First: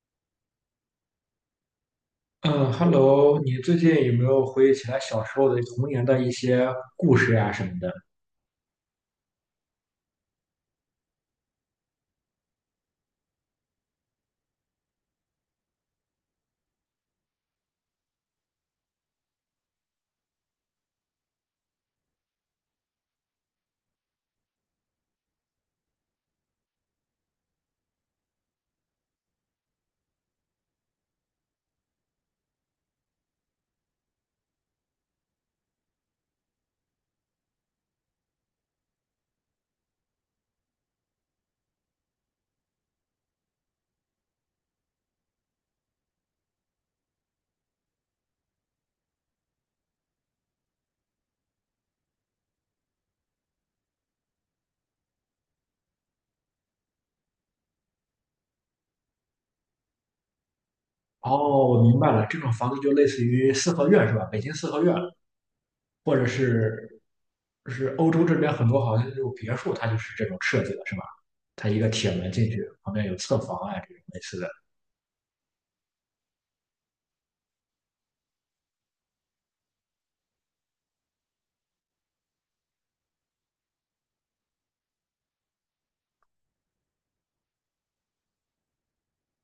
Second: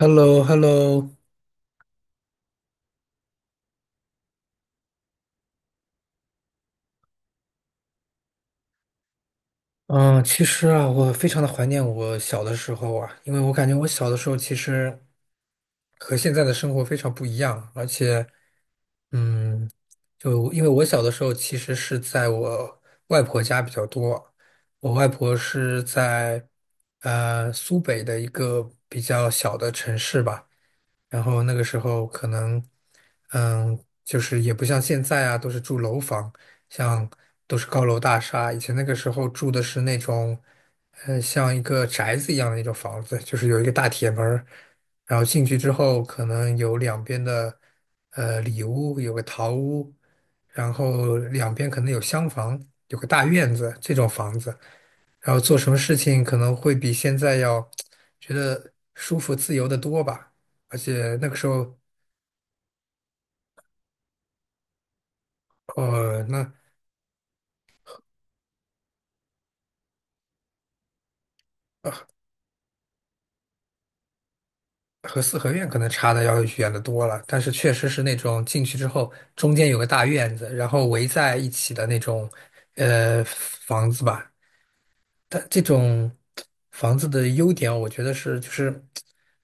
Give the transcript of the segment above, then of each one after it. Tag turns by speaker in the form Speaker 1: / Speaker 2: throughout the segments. Speaker 1: h e l l o Hello
Speaker 2: 嗯，Hello，你最近有没有回忆起来小时候的童年的一些故事呀、什么的？
Speaker 1: 嗯，其实啊，我非常的怀念我小的时候啊，因为我感觉我小的时候其实和现在的生活非常不一样，而且，嗯，就因为我小的时候其实是在我外婆家比较多，我外婆是在苏北的一个比较小的城市吧。然后那个时候可能，就是也不像现在啊，都是住楼房，像都是高楼大厦。以前那个时候住的是那种，像一个宅子一样的那种房子，就是有一个大铁门儿然后进去之后可能有两边的，里屋，有个堂屋，然后两边可能有厢房，有个大院子，这种房子。然后做什么事情可能会比现在要觉得舒服自由的多吧。而且那个时
Speaker 2: 哦，
Speaker 1: 候，
Speaker 2: 我明白了，这种房子就类似于四合院是吧？北京四合院，或
Speaker 1: 呃，
Speaker 2: 者
Speaker 1: 那
Speaker 2: 是是欧洲这边很多好像那种别墅，它就是这种设计的，是吧？它一个铁门进去，旁边有侧房啊，这种类似的。
Speaker 1: 和四合院可能差的要远的多了。但是确实是那种进去之后，中间有个大院子，然后围在一起的那种呃房子吧。但这种房子的优点，我觉得是就是，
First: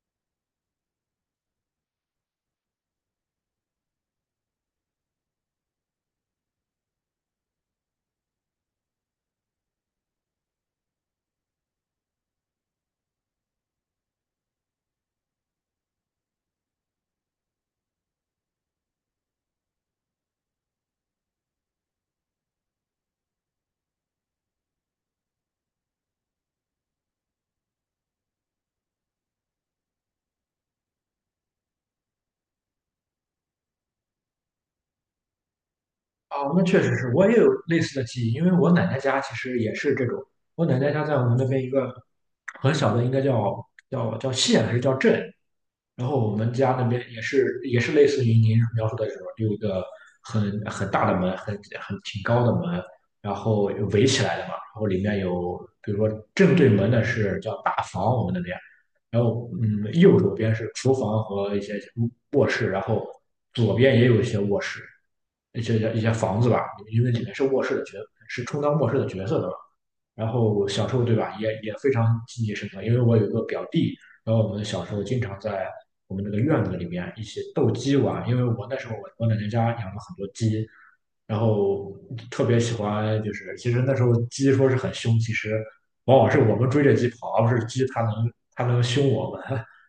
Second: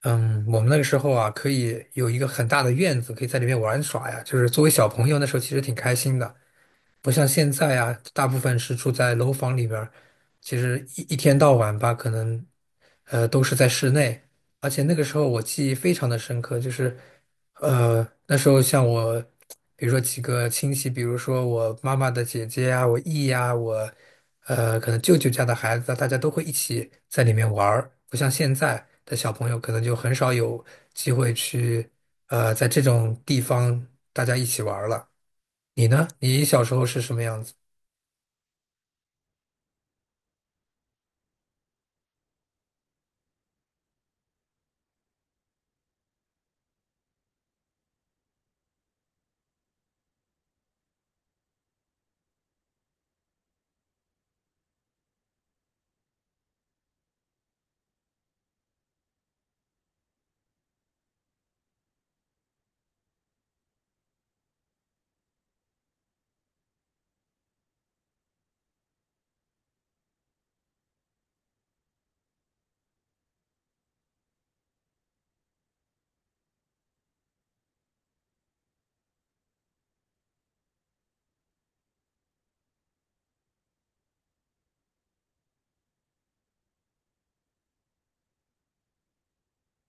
Speaker 1: 我们那个时候啊，可以有一个很大的院子，可以在里面玩耍呀。就是作为小朋友，那时候其实挺开心的。不像现在啊，大部分是住在楼房里边儿，其实一天到晚吧，可能都是在室内。而且那个时候我记忆非常的深刻，就是那时候像我，比如说几个亲戚，比如说我妈妈的姐姐啊，我姨呀、我可能舅舅家的孩子啊，大家都会一起在里面玩儿。不像现在的小朋友，可能就很少有机会去在这种地方大家一起玩儿了。你呢？你
Speaker 2: 哦，
Speaker 1: 小
Speaker 2: 那
Speaker 1: 时
Speaker 2: 确
Speaker 1: 候
Speaker 2: 实
Speaker 1: 是
Speaker 2: 是，
Speaker 1: 什么
Speaker 2: 我也
Speaker 1: 样
Speaker 2: 有
Speaker 1: 子？
Speaker 2: 类似的记忆，因为我奶奶家其实也是这种。我奶奶家在我们那边一个很小的，应该叫县还是叫镇，然后我们家那边也是类似于您描述的这种，有一个很大的门，很挺高的门，然后围起来的嘛，然后里面有，比如说正对门的是叫大房，我们那边，然后嗯，右手边是厨房和一些卧室，然后左边也有一些卧室，一些房子吧，因为里面是卧室的角，是充当卧室的角色的嘛。然后小时候对吧，也非常记忆深刻，因为我有一个表弟，然后我们小时候经常在我们这个院子里面一起斗鸡玩，因为我那时候我奶奶家养了很多鸡，然后特别喜欢，就是其实那时候鸡说是很凶，其实往往是我们追着鸡跑，而不是鸡它能它能凶我们。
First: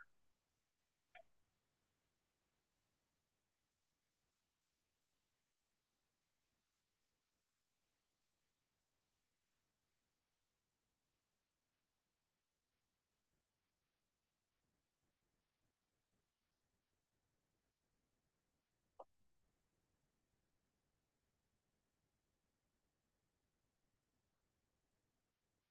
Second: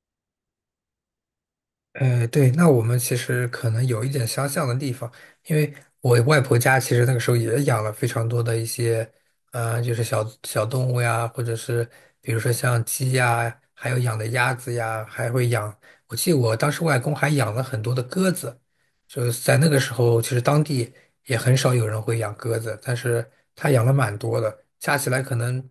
Speaker 1: 对，那我们其实可能有一点相像的地方，因为我外婆家其实那个时候也养了非常多的一些，就是小小动物呀，或者是比如说像鸡呀，还有养的鸭子呀，还会养，我记得我当时外公还养了很多的鸽子，就是在那个时候，其实当地也很少有人会养鸽子，但是他养了蛮多的，加起来可能。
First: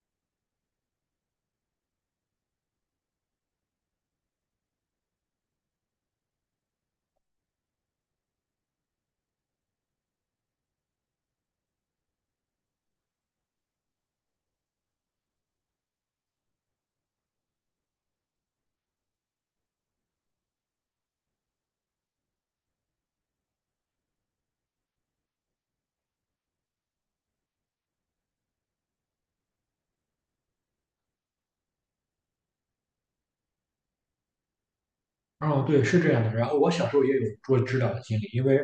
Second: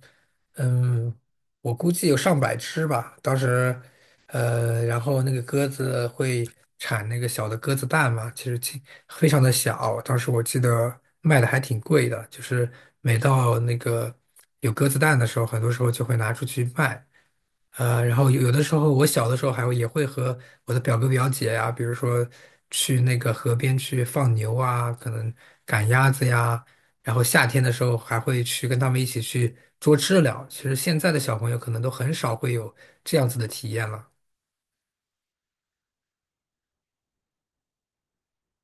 Speaker 1: 嗯，我估计有上百只吧。当时，然后那个鸽子会产那个小的鸽子蛋嘛，其实挺非常的小。当时我记得卖的还挺贵的，就是每到那个有鸽子蛋的时候，很多时候就会拿出去卖。然后有的时候，我小的时候还会也会和我的表哥表姐呀、比如说去那个河边去放牛啊，可能赶鸭子呀，然后夏天的时候还会去跟他们一起去捉知了，其实现在的小朋友可能都很少会有这样子的体验了。
Speaker 2: 哦，对，是这样的。然后我小时候也有捉知了的经历，因为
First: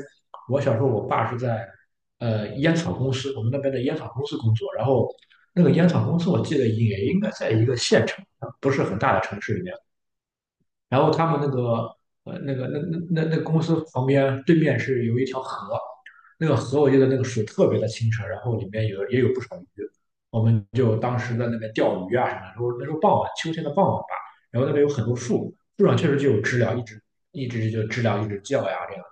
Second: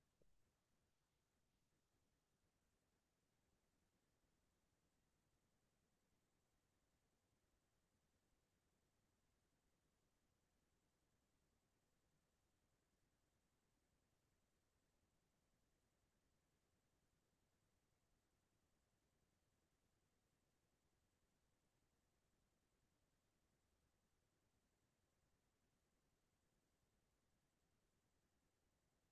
Speaker 2: 我小时候我爸是在烟草公司，我们那边的烟草公司工作，然后那个烟草公司我记得也应该在一个县城，不是很大的城市里面。然后他们那个那个那个公司旁边对面是有一条河，那个河我记得那个水特别的清澈，然后里面也有不少鱼，我们就当时在那边钓鱼啊什么的，那时候傍晚秋天的傍晚吧，然后那边有很多树，树上确实就有知了，一直就知了一直叫呀这样。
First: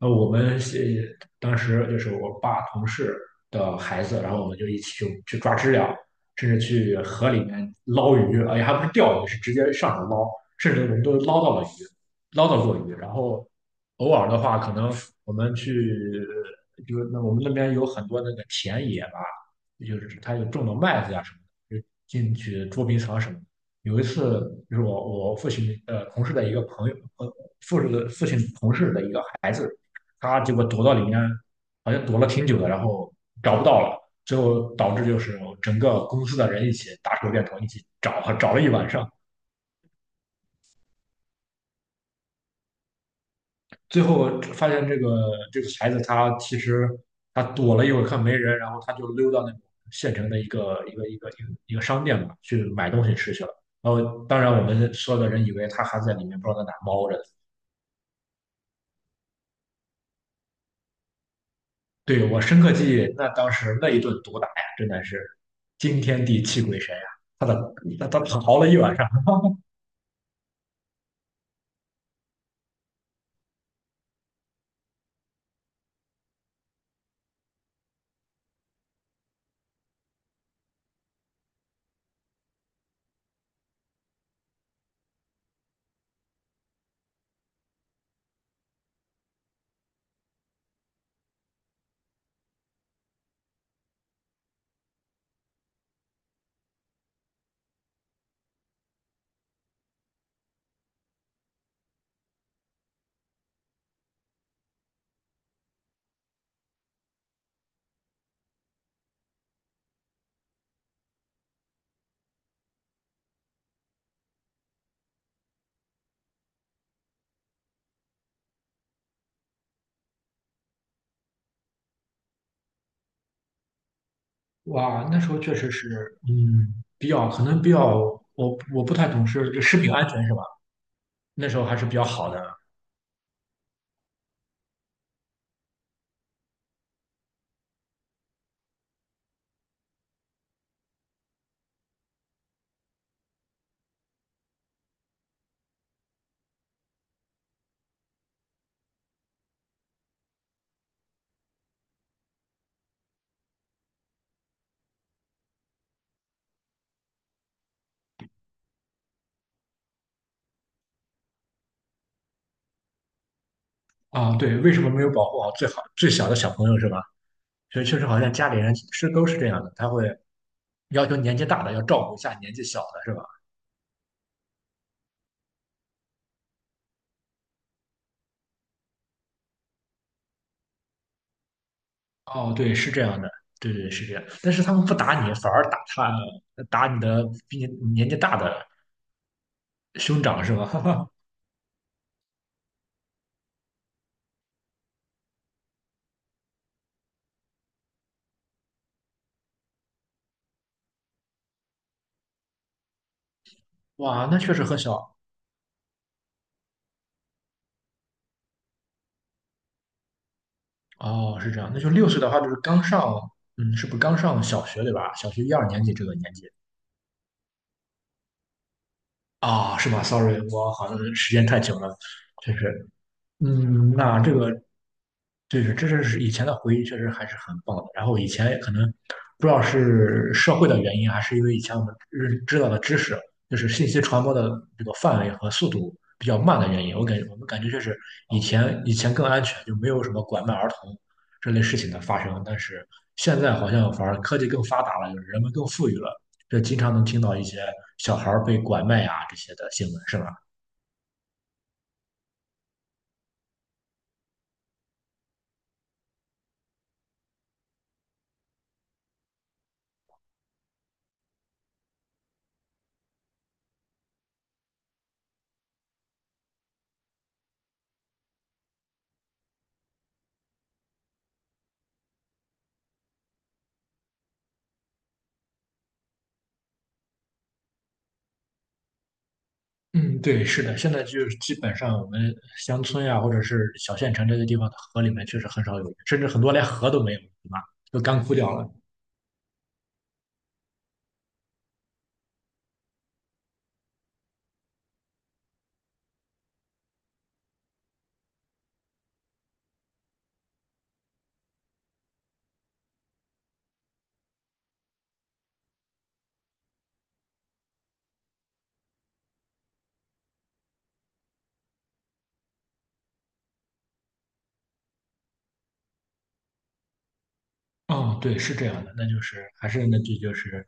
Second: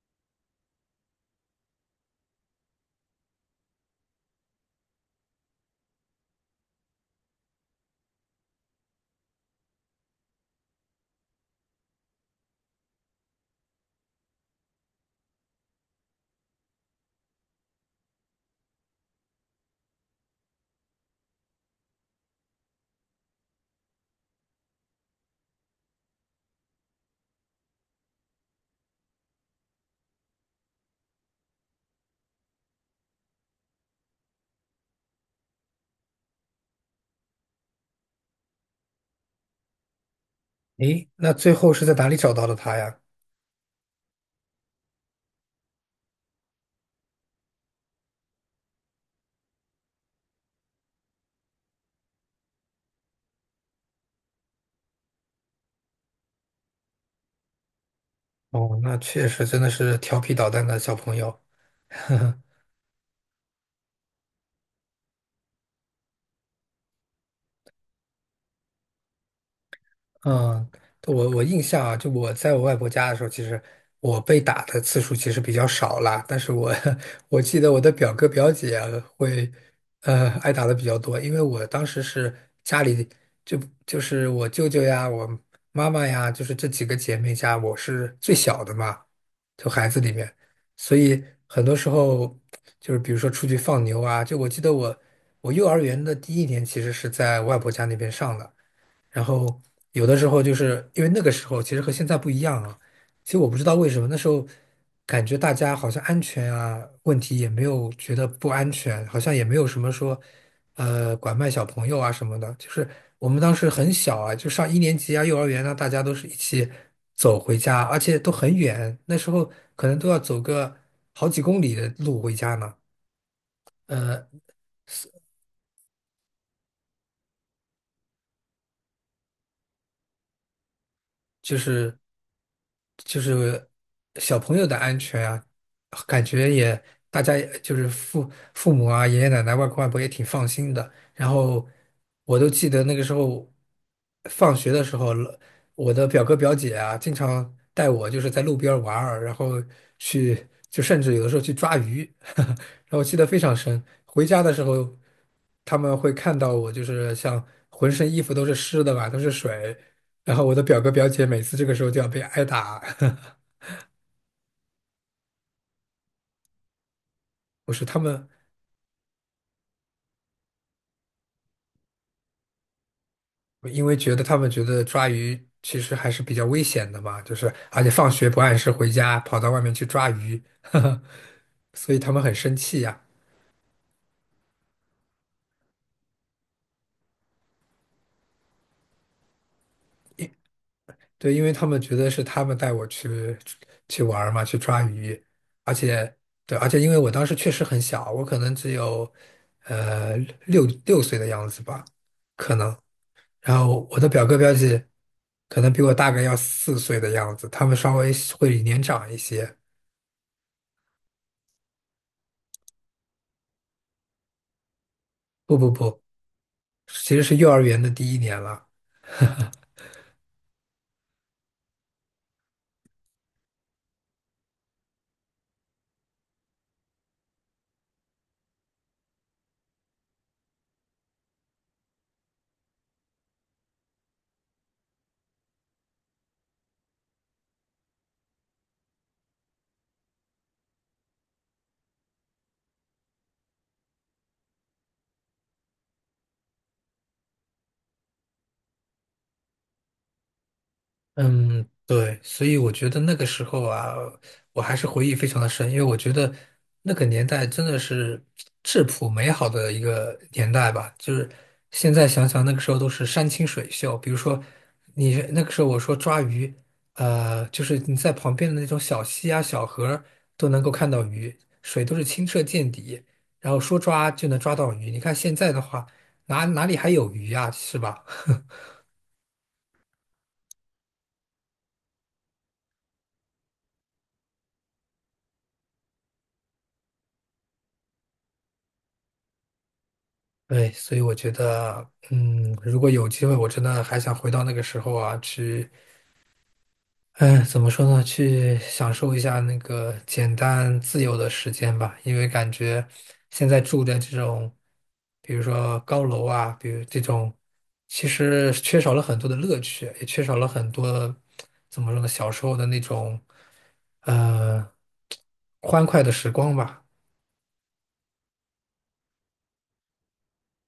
Speaker 2: 我们是当时就是我爸同事的孩子，然后我们就一起去抓知了，甚至去河里面捞鱼，哎且还不是钓鱼，是直接上手捞，甚至我们都捞到了鱼，捞到过鱼。然后偶尔的话，可能我们去，就是那我们那边有很多那个田野吧，就是他有种的麦子呀、什么的，就进去捉迷藏什么的。有一次，就是我父亲同事的一个朋友，父亲同事的一个孩子。他结果躲到里面，好像躲了挺久的，然后找不到了，最后导致就是整个公司的人一起打手电筒，一起找，找了一晚上，
Speaker 1: 诶，那最后是在哪里找到的他呀？
Speaker 2: 最后发现这个孩子他其实他躲了一会儿，看没人，然后他就溜到那种县城的一个商店嘛，去买东西吃去了。然后当然我们所有的人以为他还在里面，不知道在哪猫着。
Speaker 1: 哦，那确实真的是调皮捣蛋的小朋友，
Speaker 2: 对，我深刻记忆，那当时那一顿毒打呀，真的是惊天地泣鬼神呀！他的他他逃了一晚上。
Speaker 1: 嗯，我印象啊，就我在我外婆家的时候，其实我被打的次数其实比较少啦。但是我 我记得我的表哥表姐啊会，挨打的比较多，因为我当时是家里就就是我舅舅呀，我妈妈呀，就是这几个姐妹家，我是最小的嘛，就孩子里面，所以很多时候就是比如说出去放牛啊，就我记得我幼儿园的第一年其实是在外婆家那边上的。然后有的时候就是因为那个时候其实和现在不一样啊，其实我不知道为什么那时候感觉大家好像安全啊问题也没有觉得不安全，好像也没有什么说拐卖小朋友啊什么的，就是我们当时很小啊，就上1年级啊幼儿园啊，大家都是一起走回家，而且都很远，那时候可能都要走个好几公里的路回家呢。呃，
Speaker 2: 哇，那时候确实是，嗯，比较可能比较，我不太懂事，就食品安全是吧？那
Speaker 1: 就
Speaker 2: 时候还是比
Speaker 1: 是
Speaker 2: 较好的
Speaker 1: 就是小朋友的安全啊，感觉也大家也就是父母啊、爷爷奶奶、外公外婆也挺放心的。然后我都记得那个时候放学的时候，我的表哥表姐啊，经常带我就是在路边儿玩儿，然后去就甚至有的时候去抓鱼，然后我记得非常深。回家的时候，他们会看到我就是像浑身衣服都是湿的吧，都是水。然后我的表哥表姐每次这个时候就要被挨打，
Speaker 2: 啊。对，为什么没有保护好最好最小的小朋友是吧？
Speaker 1: 我
Speaker 2: 所
Speaker 1: 是
Speaker 2: 以
Speaker 1: 他
Speaker 2: 确实好
Speaker 1: 们，
Speaker 2: 像家里人是都是这样的，他会要求年纪大的要照顾一下年纪小的是吧？
Speaker 1: 因为觉得他们觉得抓鱼其实还是比较危险的嘛，就是而且放学不按时回家，跑到外面去抓鱼，呵呵，所以他们很
Speaker 2: 哦，
Speaker 1: 生
Speaker 2: 对，
Speaker 1: 气
Speaker 2: 是
Speaker 1: 呀。
Speaker 2: 这样的，对是这样。但是他们不打你，反而打你的比你年纪大的兄长是吧？
Speaker 1: 对，因为他们觉得是他们带我去去玩儿嘛，去抓鱼，而且对，而且因为我当时确实很小，我可能只有呃六岁的样子吧，可能。然后我的表
Speaker 2: 哇，
Speaker 1: 哥
Speaker 2: 那
Speaker 1: 表
Speaker 2: 确实很
Speaker 1: 姐
Speaker 2: 小，
Speaker 1: 可能比我大概要4岁的样子，他们稍微会年长一些。
Speaker 2: 哦，是这样，那就六岁的话就是刚上，嗯，是不是刚上小学对吧？小学一
Speaker 1: 不
Speaker 2: 二
Speaker 1: 不
Speaker 2: 年级
Speaker 1: 不，
Speaker 2: 这个年纪
Speaker 1: 其实是幼儿园的第一年了。
Speaker 2: 啊，是吗？Sorry,我好像时间太久了，确实，嗯，那这个对，这是以前的回忆，确实还是很棒的。然后以前可能不知道是社会的原因，还是因为以前我们认知道的知识，就是信息传播的这个范围和速度比较慢的原因。我感觉我们感觉就是以前更安全，就没有什么拐卖儿童这类事情的发生。但是现在好像反而科技更发达了，就是人们更富裕了，这经常能听到一些小孩儿被拐卖啊这些的新闻，是吧？
Speaker 1: 嗯，对，所以我觉得那个时候啊，我还是回忆非常的深，因为我觉得那个年代真的是质朴美好的一个年代吧。就是现在想想，那个时候都是山清水秀，比如说你那个时候我说抓鱼，就是你在旁边的那种小溪啊、小河儿都能够看到鱼，水都是清澈见底，然后说抓就能抓到鱼。你看现在的话，哪里还有鱼啊，是吧？
Speaker 2: 嗯，对，是的，现在就是基本上我们乡村呀，或者是小县城这些地方的河里面，确实很少有，甚至很多连河都没有，对吧？都干枯掉了。
Speaker 1: 对，所以我觉得，嗯，如果有机会，我真的还想回到那个时候啊，去，嗯，怎么说呢，去享受一下那个简单自由的时间吧。因为感觉现在住的这种，比如说高楼啊，比如这种，其实缺少了很多的乐趣，也缺少了很多，怎么说呢，小时候的那种，呃，欢快的时光吧。
Speaker 2: 嗯，对，是这样的，那就是还是那句就是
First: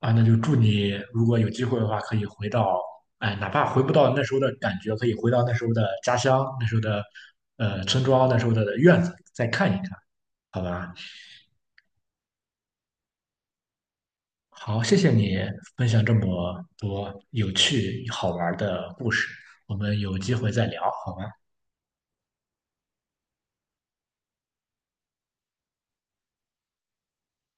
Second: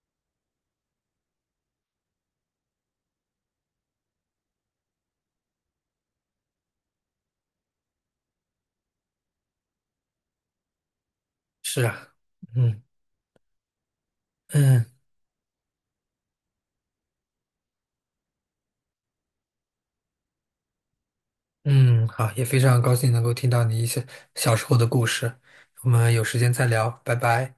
Speaker 2: 啊，那就祝你如果有机会的话，可以回到，哎，哪怕回不到那时候的感觉，可以回到那时候的家乡，那时候的村庄，那时候的院子，再看一看，好吧？
Speaker 1: 是啊，嗯
Speaker 2: 好，
Speaker 1: 嗯。
Speaker 2: 谢谢你分享这么多有趣好玩的故事，我们有机会再聊，好吗？
Speaker 1: 嗯，好，也非常高兴能够听到你一些小时候的故事。我们有时间再聊，拜拜。